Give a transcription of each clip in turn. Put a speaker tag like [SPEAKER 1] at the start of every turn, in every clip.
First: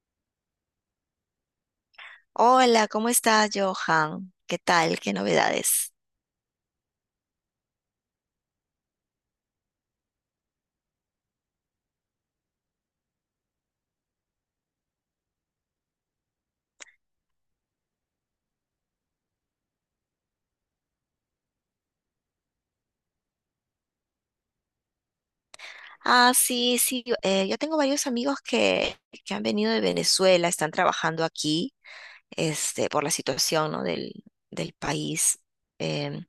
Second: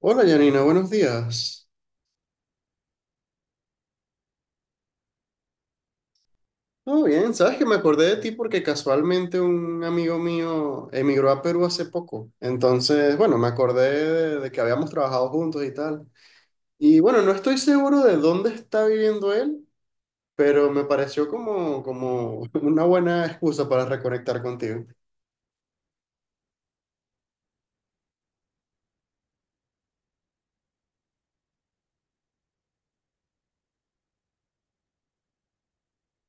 [SPEAKER 1] Hola Janina, buenos días.
[SPEAKER 2] Hola, ¿cómo estás, Johan? ¿Qué tal? ¿Qué novedades?
[SPEAKER 1] Todo bien, sabes que me acordé de ti porque casualmente un amigo mío emigró a Perú hace poco. Entonces, bueno, me acordé de que habíamos trabajado juntos y tal. Y bueno, no estoy seguro de dónde está viviendo él, pero me pareció como una buena excusa para reconectar contigo.
[SPEAKER 2] Ah, sí, sí, yo, yo tengo varios amigos que han venido de Venezuela, están trabajando aquí, este, por la situación, ¿no? Del país. Em,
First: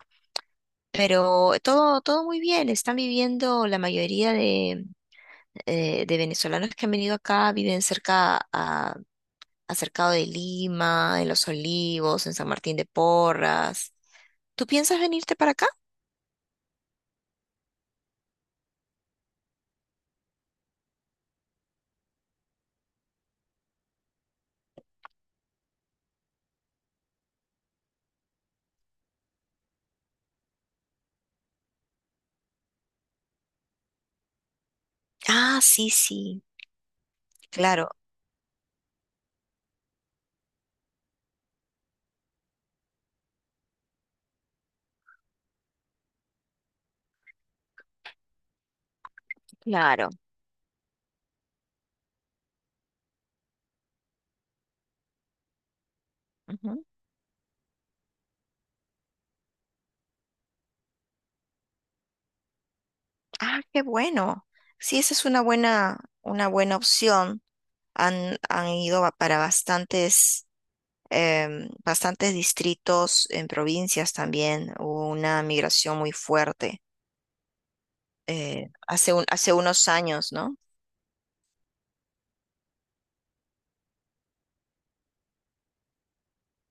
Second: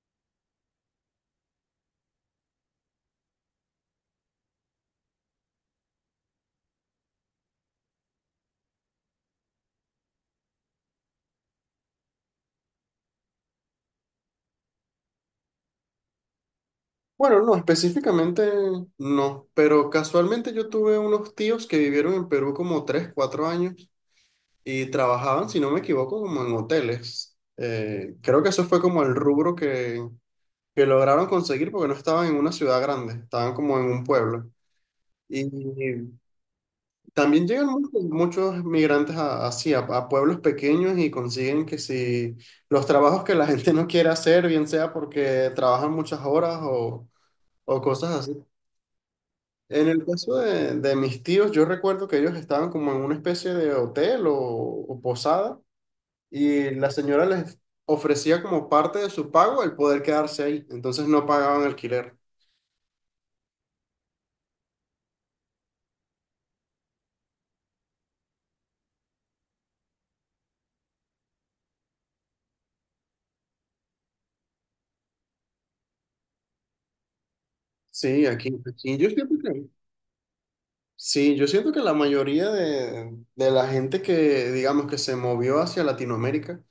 [SPEAKER 2] pero todo muy bien, están viviendo, la mayoría de venezolanos que han venido acá viven cerca a, acercado de Lima, en Los Olivos, en San Martín de Porras. ¿Tú piensas venirte para acá?
[SPEAKER 1] Bueno, no, específicamente no, pero casualmente yo tuve unos tíos que vivieron en Perú como 3 4 años. Y trabajaban, si no me equivoco, como en hoteles. Creo que eso fue como el rubro que lograron conseguir porque no estaban en una ciudad grande, estaban como en un pueblo. Y
[SPEAKER 2] Ah, sí, sí,
[SPEAKER 1] también llegan
[SPEAKER 2] claro.
[SPEAKER 1] muchos, muchos migrantes a, así, a pueblos pequeños y consiguen que si los trabajos que la gente no quiere hacer, bien sea porque trabajan muchas horas o cosas así. En el
[SPEAKER 2] Claro.
[SPEAKER 1] caso de mis tíos, yo recuerdo que ellos estaban como en una especie de hotel o posada y
[SPEAKER 2] Ujú.
[SPEAKER 1] la señora les ofrecía como parte de su pago el poder quedarse ahí, entonces no pagaban alquiler.
[SPEAKER 2] Ah, qué bueno. Sí, esa es una buena opción. Han ido para bastantes, bastantes distritos en provincias también. Hubo una migración muy fuerte
[SPEAKER 1] Sí, aquí, aquí yo
[SPEAKER 2] hace
[SPEAKER 1] siento
[SPEAKER 2] hace
[SPEAKER 1] que,
[SPEAKER 2] unos años, ¿no?
[SPEAKER 1] sí, yo siento que la mayoría de la gente que, digamos, que se movió hacia Latinoamérica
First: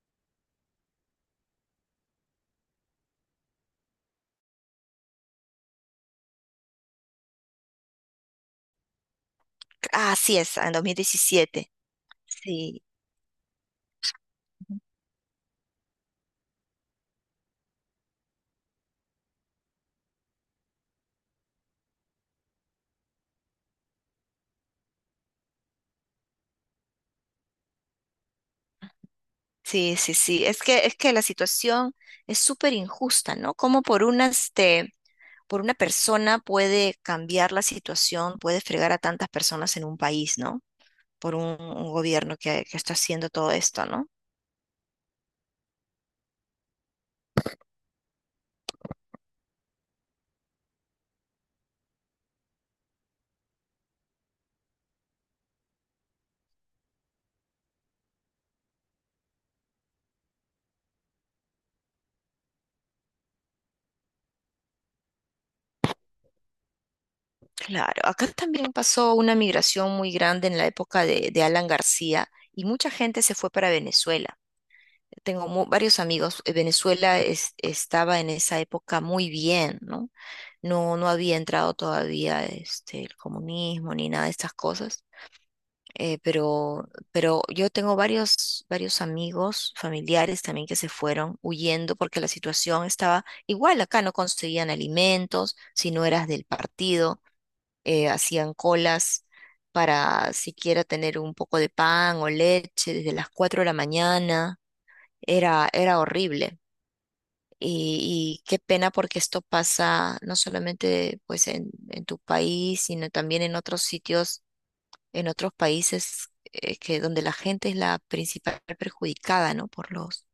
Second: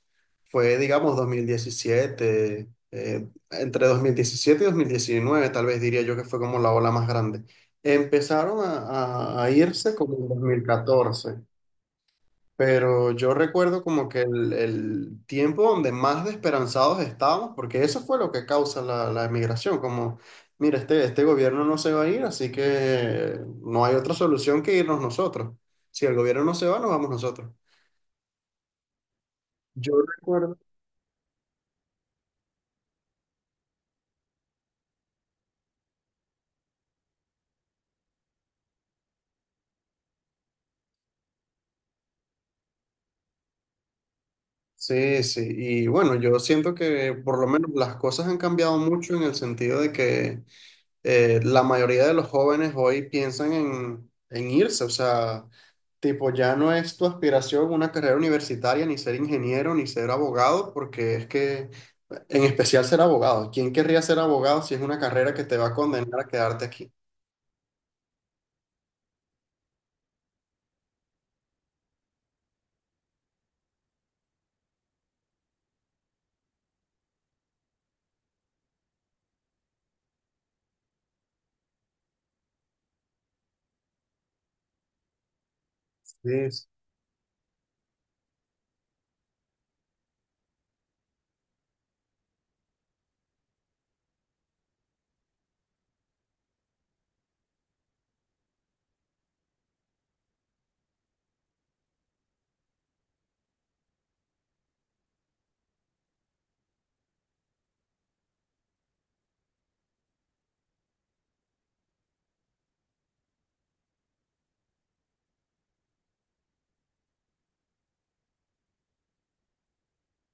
[SPEAKER 1] fue, digamos, 2017, entre 2017 y 2019 tal vez diría yo que fue como la ola más grande. Empezaron a irse
[SPEAKER 2] Ah,
[SPEAKER 1] como en dos
[SPEAKER 2] así es,
[SPEAKER 1] mil
[SPEAKER 2] en dos mil
[SPEAKER 1] catorce
[SPEAKER 2] diecisiete. Sí.
[SPEAKER 1] Pero yo recuerdo como que el,
[SPEAKER 2] Ujú.
[SPEAKER 1] el tiempo donde más desesperanzados estábamos, porque eso fue lo que causa la emigración, como, mira, este gobierno no se va a ir, así que no hay otra solución que irnos nosotros. Si el gobierno no se va, nos vamos nosotros. Yo
[SPEAKER 2] Sí, sí, sí.
[SPEAKER 1] recuerdo.
[SPEAKER 2] Es que la situación es súper injusta, ¿no? Como por una, este, por una persona puede cambiar la situación, puede fregar a tantas personas en un país, ¿no? Por un gobierno que está haciendo todo esto, ¿no?
[SPEAKER 1] Sí, sí, y bueno, yo siento que por lo menos las cosas han cambiado mucho en el sentido de que la mayoría de los jóvenes hoy piensan en irse, o sea, tipo, ya no es tu aspiración una carrera universitaria, ni ser ingeniero, ni ser abogado, porque es que, en especial ser abogado, ¿quién querría ser abogado si es una carrera que te va a condenar a quedarte aquí?
[SPEAKER 2] Claro. Acá también pasó una migración muy grande en la época de Alan García y mucha gente se fue para Venezuela. Tengo varios amigos. Venezuela estaba en esa época muy bien, ¿no? No, no había entrado todavía este, el comunismo ni nada de estas cosas.
[SPEAKER 1] Sí, sí,
[SPEAKER 2] Pero yo tengo varios amigos, familiares también que se fueron huyendo porque la situación estaba igual. Acá no conseguían alimentos, si no eras del partido, hacían colas para siquiera tener un poco de pan o leche desde las 4 de la mañana. Era horrible. Y qué pena porque esto pasa no solamente pues en tu país, sino también en otros sitios, en otros países que donde la gente es la principal perjudicada, ¿no? Por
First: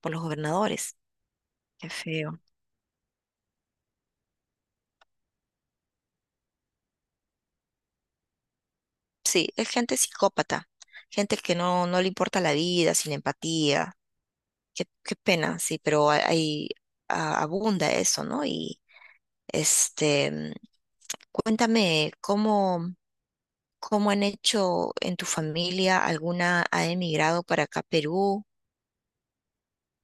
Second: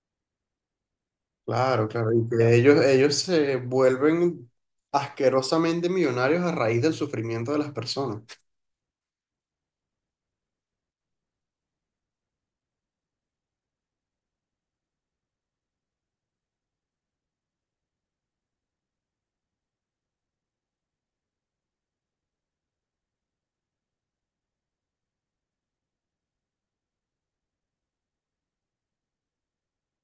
[SPEAKER 2] por los gobernadores.
[SPEAKER 1] claro,
[SPEAKER 2] Qué
[SPEAKER 1] claro, y
[SPEAKER 2] feo.
[SPEAKER 1] que ellos se vuelven asquerosamente millonarios a raíz del sufrimiento de las personas.
[SPEAKER 2] Sí, es gente psicópata, gente que no, no le importa la vida, sin empatía. Qué pena, sí, pero abunda eso, ¿no? Y este, cuéntame cómo. ¿Cómo han hecho en tu familia? ¿Alguna ha emigrado para acá a Perú?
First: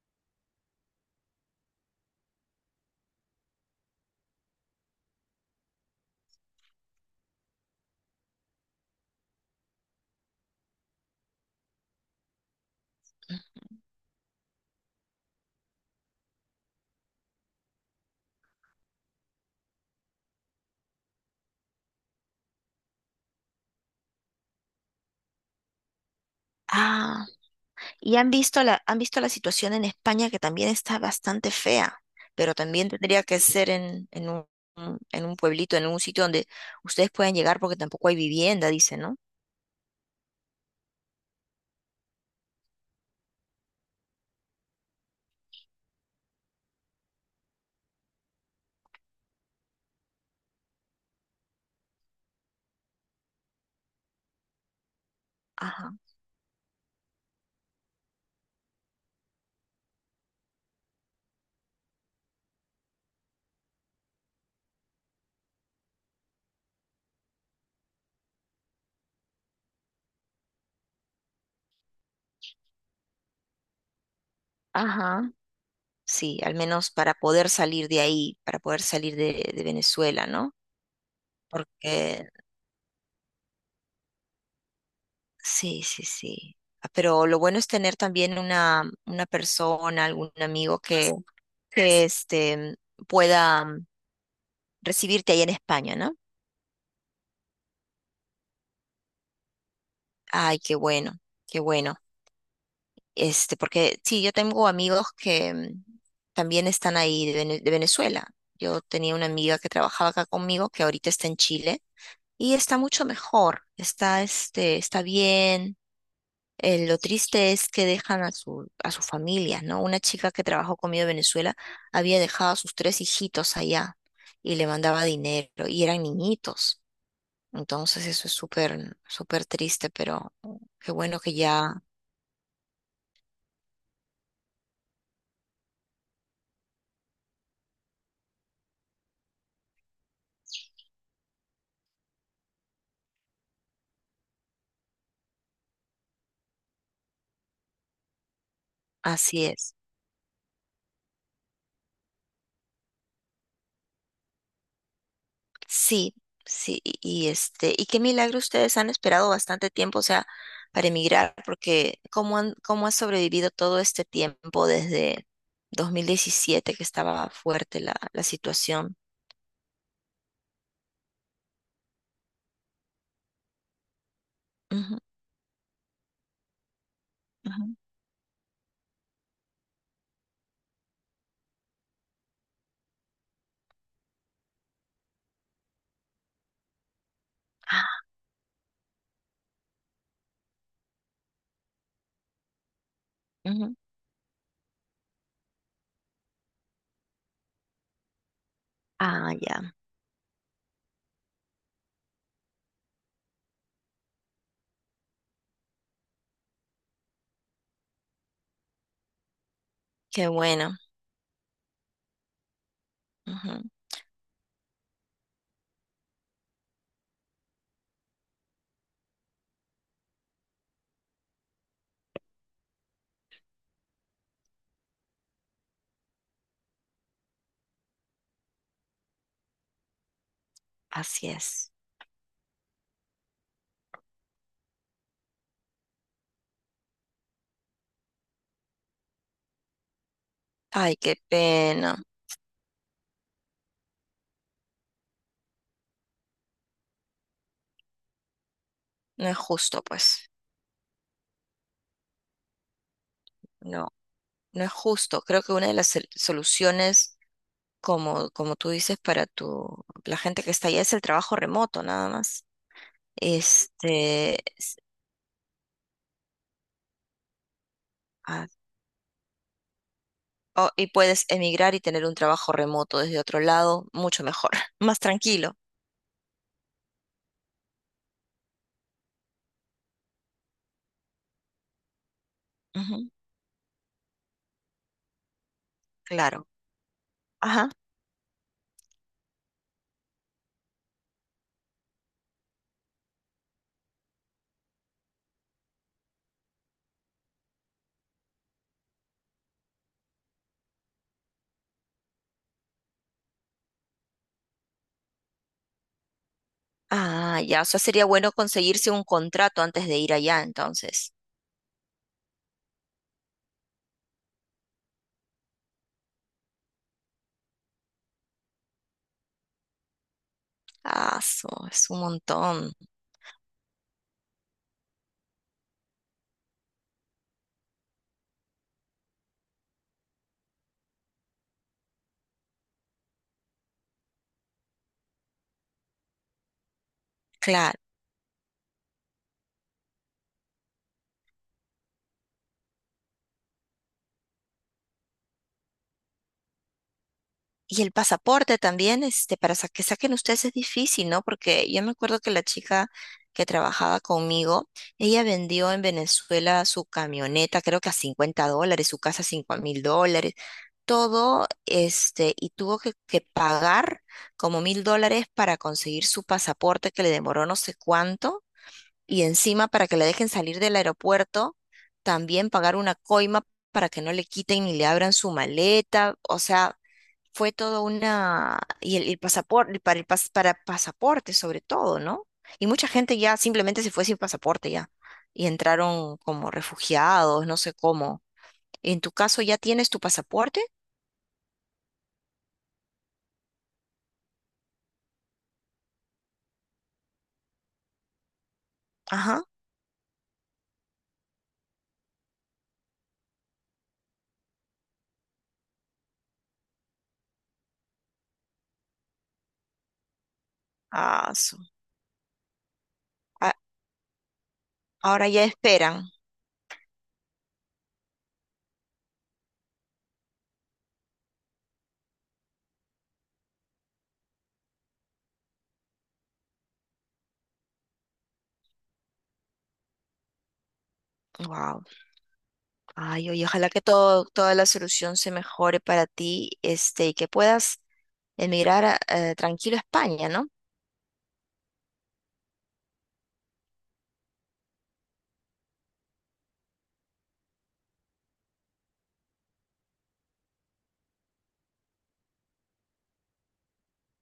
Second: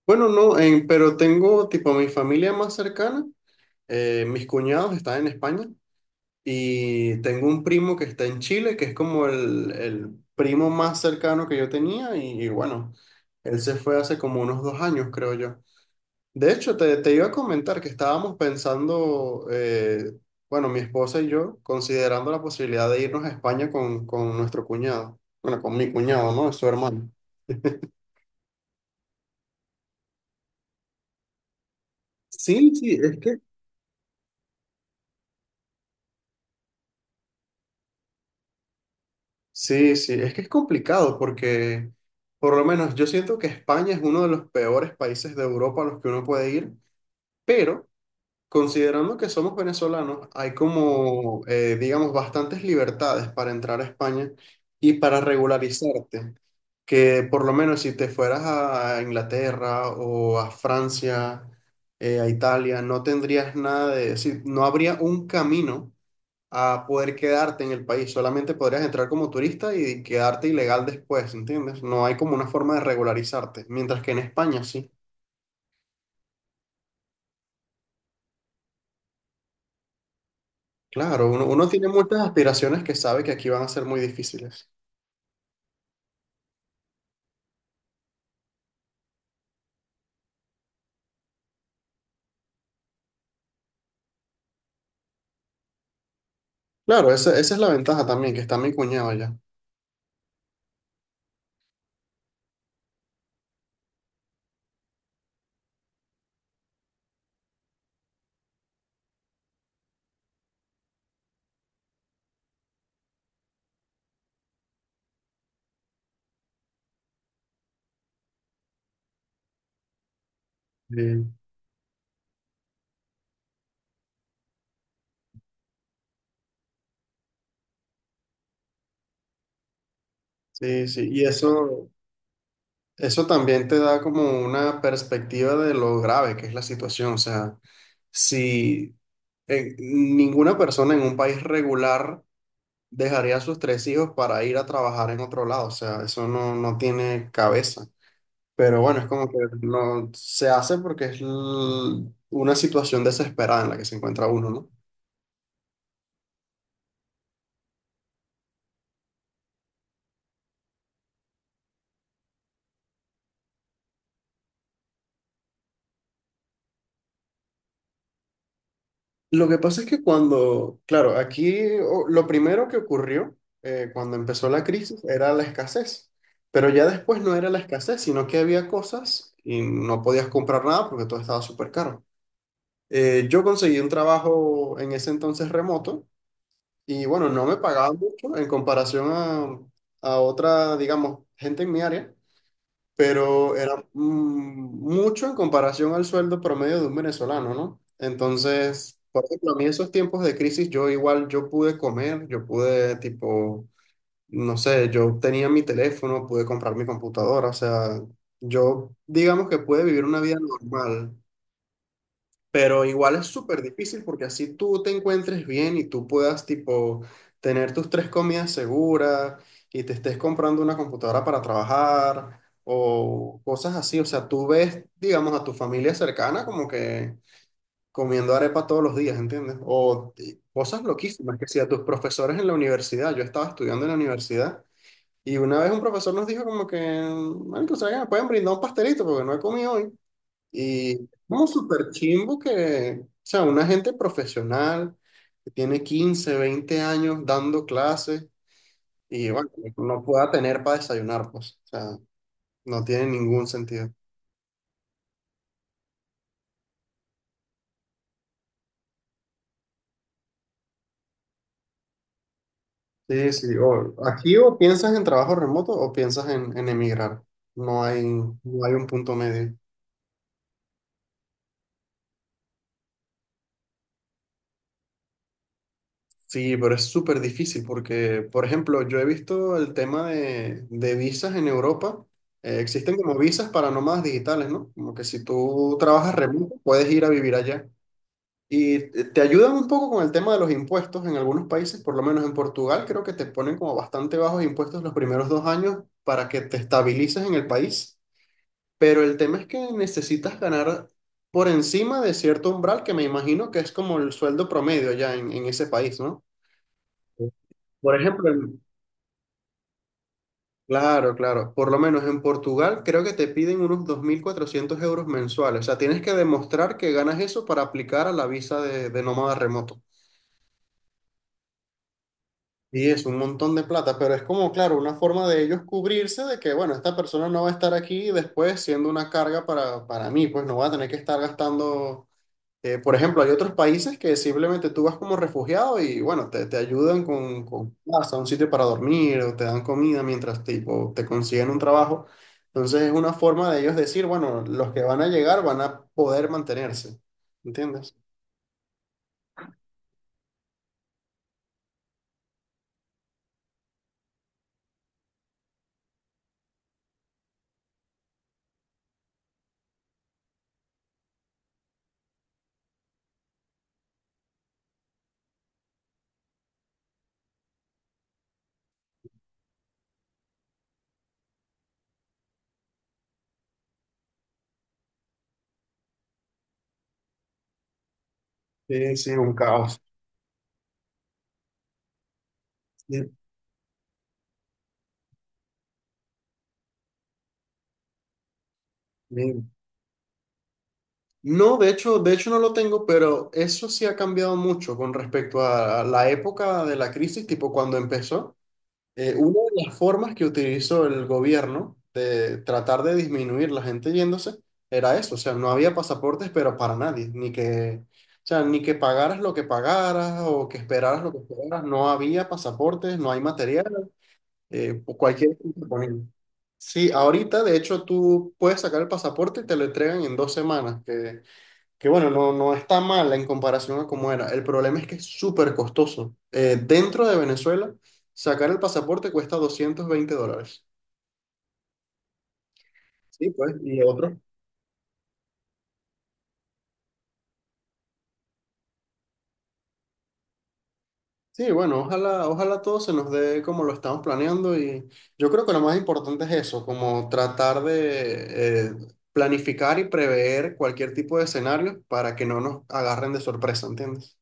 [SPEAKER 1] Bueno, no, pero tengo tipo mi familia más cercana, mis cuñados están en España. Y tengo un primo que está en Chile, que es como el primo más cercano que yo tenía, y bueno, él se fue hace como unos 2 años, creo yo. De hecho, te iba a comentar que estábamos pensando, bueno, mi esposa y yo, considerando la posibilidad de irnos a España con nuestro cuñado, bueno, con mi cuñado, ¿no? Su hermano.
[SPEAKER 2] Ah, y han visto han visto la situación en España que también está bastante fea, pero
[SPEAKER 1] Sí,
[SPEAKER 2] también
[SPEAKER 1] sí, es
[SPEAKER 2] tendría
[SPEAKER 1] que...
[SPEAKER 2] que ser en un pueblito, en un sitio donde ustedes puedan llegar porque tampoco hay vivienda, dice, ¿no?
[SPEAKER 1] Sí, sí, es que es complicado porque, por lo menos, yo siento que España es uno de los peores países de Europa a los que uno puede ir. Pero considerando que somos venezolanos, hay como, digamos, bastantes libertades para entrar a España y para
[SPEAKER 2] Ajá,
[SPEAKER 1] regularizarte. Que por lo menos si te fueras a Inglaterra o a Francia, a Italia, no tendrías nada de, decir, no habría un camino a poder quedarte en el país. Solamente podrías entrar como turista y quedarte ilegal después, ¿entiendes? No hay como una forma de regularizarte, mientras que en España sí.
[SPEAKER 2] ajá, sí, al menos para poder salir de ahí, para poder salir de Venezuela, ¿no?
[SPEAKER 1] Claro, uno, uno tiene muchas
[SPEAKER 2] Porque
[SPEAKER 1] aspiraciones que sabe que aquí van a ser muy difíciles.
[SPEAKER 2] sí, sí, sí. Ah, pero lo bueno es tener también una persona, algún amigo que este, pueda recibirte ahí en España, ¿no?
[SPEAKER 1] Claro, esa es la ventaja también, que está mi cuñado allá.
[SPEAKER 2] Ay, qué bueno, qué bueno. Este, porque sí, yo tengo amigos que también están ahí de, de Venezuela. Yo tenía una amiga que trabajaba acá conmigo, que ahorita está en Chile, y está mucho mejor, está, este, está bien. Lo triste es que dejan a su, a sus familias, ¿no? Una chica que trabajó conmigo en
[SPEAKER 1] Sí,
[SPEAKER 2] Venezuela había dejado a sus tres hijitos allá y le mandaba dinero y eran niñitos. Entonces eso es súper triste, pero
[SPEAKER 1] sí,
[SPEAKER 2] qué
[SPEAKER 1] sí.
[SPEAKER 2] bueno
[SPEAKER 1] Y
[SPEAKER 2] que ya
[SPEAKER 1] eso también te da como una perspectiva de lo grave que es la situación. O sea, si ninguna persona en un país regular dejaría a sus tres hijos para ir a trabajar en otro lado. O sea, eso no, no tiene cabeza. Pero bueno, es como que
[SPEAKER 2] así es.
[SPEAKER 1] no se hace porque es una situación desesperada en la que se encuentra uno, ¿no?
[SPEAKER 2] Sí, sí, y este, y qué milagro ustedes han esperado bastante tiempo, o sea, para emigrar, porque ¿cómo han, cómo ha sobrevivido todo este tiempo desde 2017 que estaba fuerte la, la situación?
[SPEAKER 1] Lo que pasa es que cuando, claro, aquí lo primero que ocurrió cuando empezó la crisis era la escasez, pero ya después no era la
[SPEAKER 2] Ujú.
[SPEAKER 1] escasez, sino que había cosas y no podías comprar nada porque todo estaba súper caro. Yo conseguí un trabajo en ese entonces remoto y bueno, no me pagaba
[SPEAKER 2] Ah,
[SPEAKER 1] mucho en comparación a otra, digamos, gente en mi área, pero
[SPEAKER 2] ujú.
[SPEAKER 1] era mucho en comparación al sueldo promedio de un venezolano, ¿no? Entonces, por
[SPEAKER 2] Ah,
[SPEAKER 1] ejemplo, a mí
[SPEAKER 2] ya,
[SPEAKER 1] esos tiempos de crisis, yo igual, yo pude comer, yo pude, tipo, no sé, yo tenía mi teléfono, pude comprar mi computadora, o sea, yo digamos que pude vivir una
[SPEAKER 2] qué
[SPEAKER 1] vida
[SPEAKER 2] bueno.
[SPEAKER 1] normal. Pero igual es súper
[SPEAKER 2] Ujú,
[SPEAKER 1] difícil porque así tú te encuentres bien y tú puedas, tipo, tener tus tres comidas seguras y te estés comprando una computadora para trabajar o cosas así. O sea, tú ves, digamos, a tu familia cercana como que comiendo arepa todos los días, ¿entiendes? O y cosas
[SPEAKER 2] así
[SPEAKER 1] loquísimas, que si a
[SPEAKER 2] es.
[SPEAKER 1] tus profesores en la universidad, yo estaba estudiando en la universidad y una vez un profesor nos dijo como que, "Marico, ¿saben que me pueden brindar un pastelito porque no he comido hoy?
[SPEAKER 2] Ay,
[SPEAKER 1] Y
[SPEAKER 2] qué
[SPEAKER 1] no, súper
[SPEAKER 2] pena.
[SPEAKER 1] chimbo que, o sea, una gente profesional que tiene 15 20 años dando clases
[SPEAKER 2] No
[SPEAKER 1] y
[SPEAKER 2] es
[SPEAKER 1] bueno,
[SPEAKER 2] justo,
[SPEAKER 1] no
[SPEAKER 2] pues.
[SPEAKER 1] pueda tener para desayunar, pues, o sea, no tiene ningún sentido.
[SPEAKER 2] No, no es justo. Creo que una de las soluciones, como, como tú dices, para tu, la gente que está allá es el trabajo remoto, nada más.
[SPEAKER 1] Sí, sí, o aquí
[SPEAKER 2] Este,
[SPEAKER 1] o piensas en trabajo remoto o piensas en emigrar. No hay,
[SPEAKER 2] ah,
[SPEAKER 1] no hay un punto medio.
[SPEAKER 2] oh, y puedes emigrar y tener un trabajo remoto desde otro lado, mucho mejor, más tranquilo.
[SPEAKER 1] Sí, pero es súper difícil porque, por ejemplo, yo he visto el tema de visas en Europa. Existen
[SPEAKER 2] Ujú,
[SPEAKER 1] como visas para nómadas digitales, ¿no? Como que si tú trabajas
[SPEAKER 2] claro.
[SPEAKER 1] remoto, puedes ir a vivir allá.
[SPEAKER 2] Ajá.
[SPEAKER 1] Y te ayudan un poco con el tema de los impuestos en algunos países, por lo menos en Portugal, creo que te ponen como bastante bajos impuestos los primeros dos años para que te estabilices en el país. Pero el tema es que necesitas ganar por encima de cierto umbral que me imagino que es como el sueldo promedio allá en ese país, ¿no?
[SPEAKER 2] Ah, ya. O sea,
[SPEAKER 1] Por
[SPEAKER 2] sería
[SPEAKER 1] ejemplo,
[SPEAKER 2] bueno conseguirse un contrato antes de ir allá, entonces.
[SPEAKER 1] claro, claro. Por lo menos en Portugal creo que te piden unos 2.400 euros mensuales. O sea, tienes que demostrar que ganas eso para aplicar a la visa de nómada remoto.
[SPEAKER 2] Es un montón,
[SPEAKER 1] Y es un montón de plata, pero es como, claro, una forma de ellos cubrirse de que, bueno, esta persona no va a estar aquí después siendo una carga para mí, pues no va a tener que estar gastando. Por ejemplo, hay otros países que simplemente tú vas como refugiado y bueno, te ayudan con
[SPEAKER 2] claro.
[SPEAKER 1] casa, un sitio para dormir o te dan comida mientras tipo, te consiguen un trabajo. Entonces es una forma de ellos decir, bueno, los que van a llegar van a poder mantenerse.
[SPEAKER 2] Y el
[SPEAKER 1] ¿Entiendes?
[SPEAKER 2] pasaporte también, este, para que saquen ustedes es difícil, ¿no? Porque yo me acuerdo que la chica que trabajaba conmigo, ella vendió en Venezuela su camioneta, creo que a $50, su casa a $5000, todo, este, y tuvo que pagar como $1000 para conseguir su pasaporte que le demoró no sé cuánto y encima para que la dejen salir del aeropuerto, también pagar una coima para que no le quiten ni le abran su maleta, o sea, fue todo una...
[SPEAKER 1] Sí,
[SPEAKER 2] y
[SPEAKER 1] sí,
[SPEAKER 2] el,
[SPEAKER 1] un
[SPEAKER 2] pasaporte,
[SPEAKER 1] caos.
[SPEAKER 2] para, el pas- para pasaporte sobre todo, ¿no? Y mucha
[SPEAKER 1] Sí,
[SPEAKER 2] gente ya simplemente se fue sin pasaporte ya, y entraron como refugiados, no sé cómo. En tu caso
[SPEAKER 1] bien.
[SPEAKER 2] ya tienes tu pasaporte,
[SPEAKER 1] No, de hecho no lo tengo, pero eso sí ha cambiado mucho con respecto a la época de la crisis, tipo cuando empezó. Una
[SPEAKER 2] ajá,
[SPEAKER 1] de las formas que utilizó el gobierno de tratar de disminuir la gente yéndose era eso, o sea, no había pasaportes, pero para nadie, ni que, o sea, ni que pagaras lo que pagaras o que esperaras lo que
[SPEAKER 2] ah, su-
[SPEAKER 1] esperaras, no había pasaportes, no hay
[SPEAKER 2] a-
[SPEAKER 1] material,
[SPEAKER 2] ahora
[SPEAKER 1] cualquier
[SPEAKER 2] ya
[SPEAKER 1] cosa que
[SPEAKER 2] esperan.
[SPEAKER 1] ponían. Sí, ahorita de hecho tú puedes sacar el pasaporte y te lo entregan en 2 semanas, que bueno, no, no está mal en comparación a cómo era. El problema es que es súper costoso. Dentro de Venezuela, sacar el pasaporte cuesta 220 dólares.
[SPEAKER 2] Wow. Ay,
[SPEAKER 1] Sí,
[SPEAKER 2] oye,
[SPEAKER 1] pues,
[SPEAKER 2] ojalá
[SPEAKER 1] y
[SPEAKER 2] que
[SPEAKER 1] otro.
[SPEAKER 2] todo, toda la solución se mejore para ti, este, y que puedas emigrar tranquilo a España, ¿no?
[SPEAKER 1] Sí, bueno, ojalá, ojalá todo se nos dé como lo estamos planeando y yo creo que lo más importante es eso, como tratar de planificar y prever cualquier tipo de escenario para que no nos agarren de sorpresa, ¿entiendes?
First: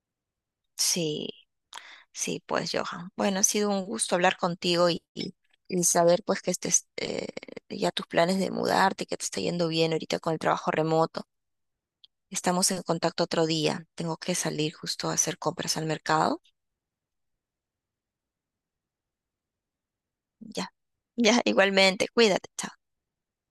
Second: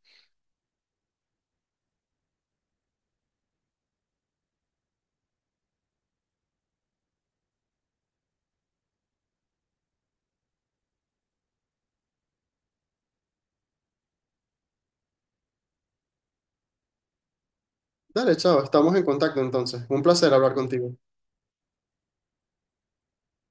[SPEAKER 2] Sí, sí, pues, Johan. Bueno, ha sido un gusto hablar contigo y saber, pues, que estés, ya tus planes de mudarte, que te está yendo bien ahorita con el trabajo remoto. Estamos en contacto otro día. Tengo que salir justo a hacer compras al mercado.
[SPEAKER 1] Dale, chao, estamos en contacto entonces. Un placer hablar
[SPEAKER 2] Ya,
[SPEAKER 1] contigo.
[SPEAKER 2] ya, igualmente. Cuídate, chao.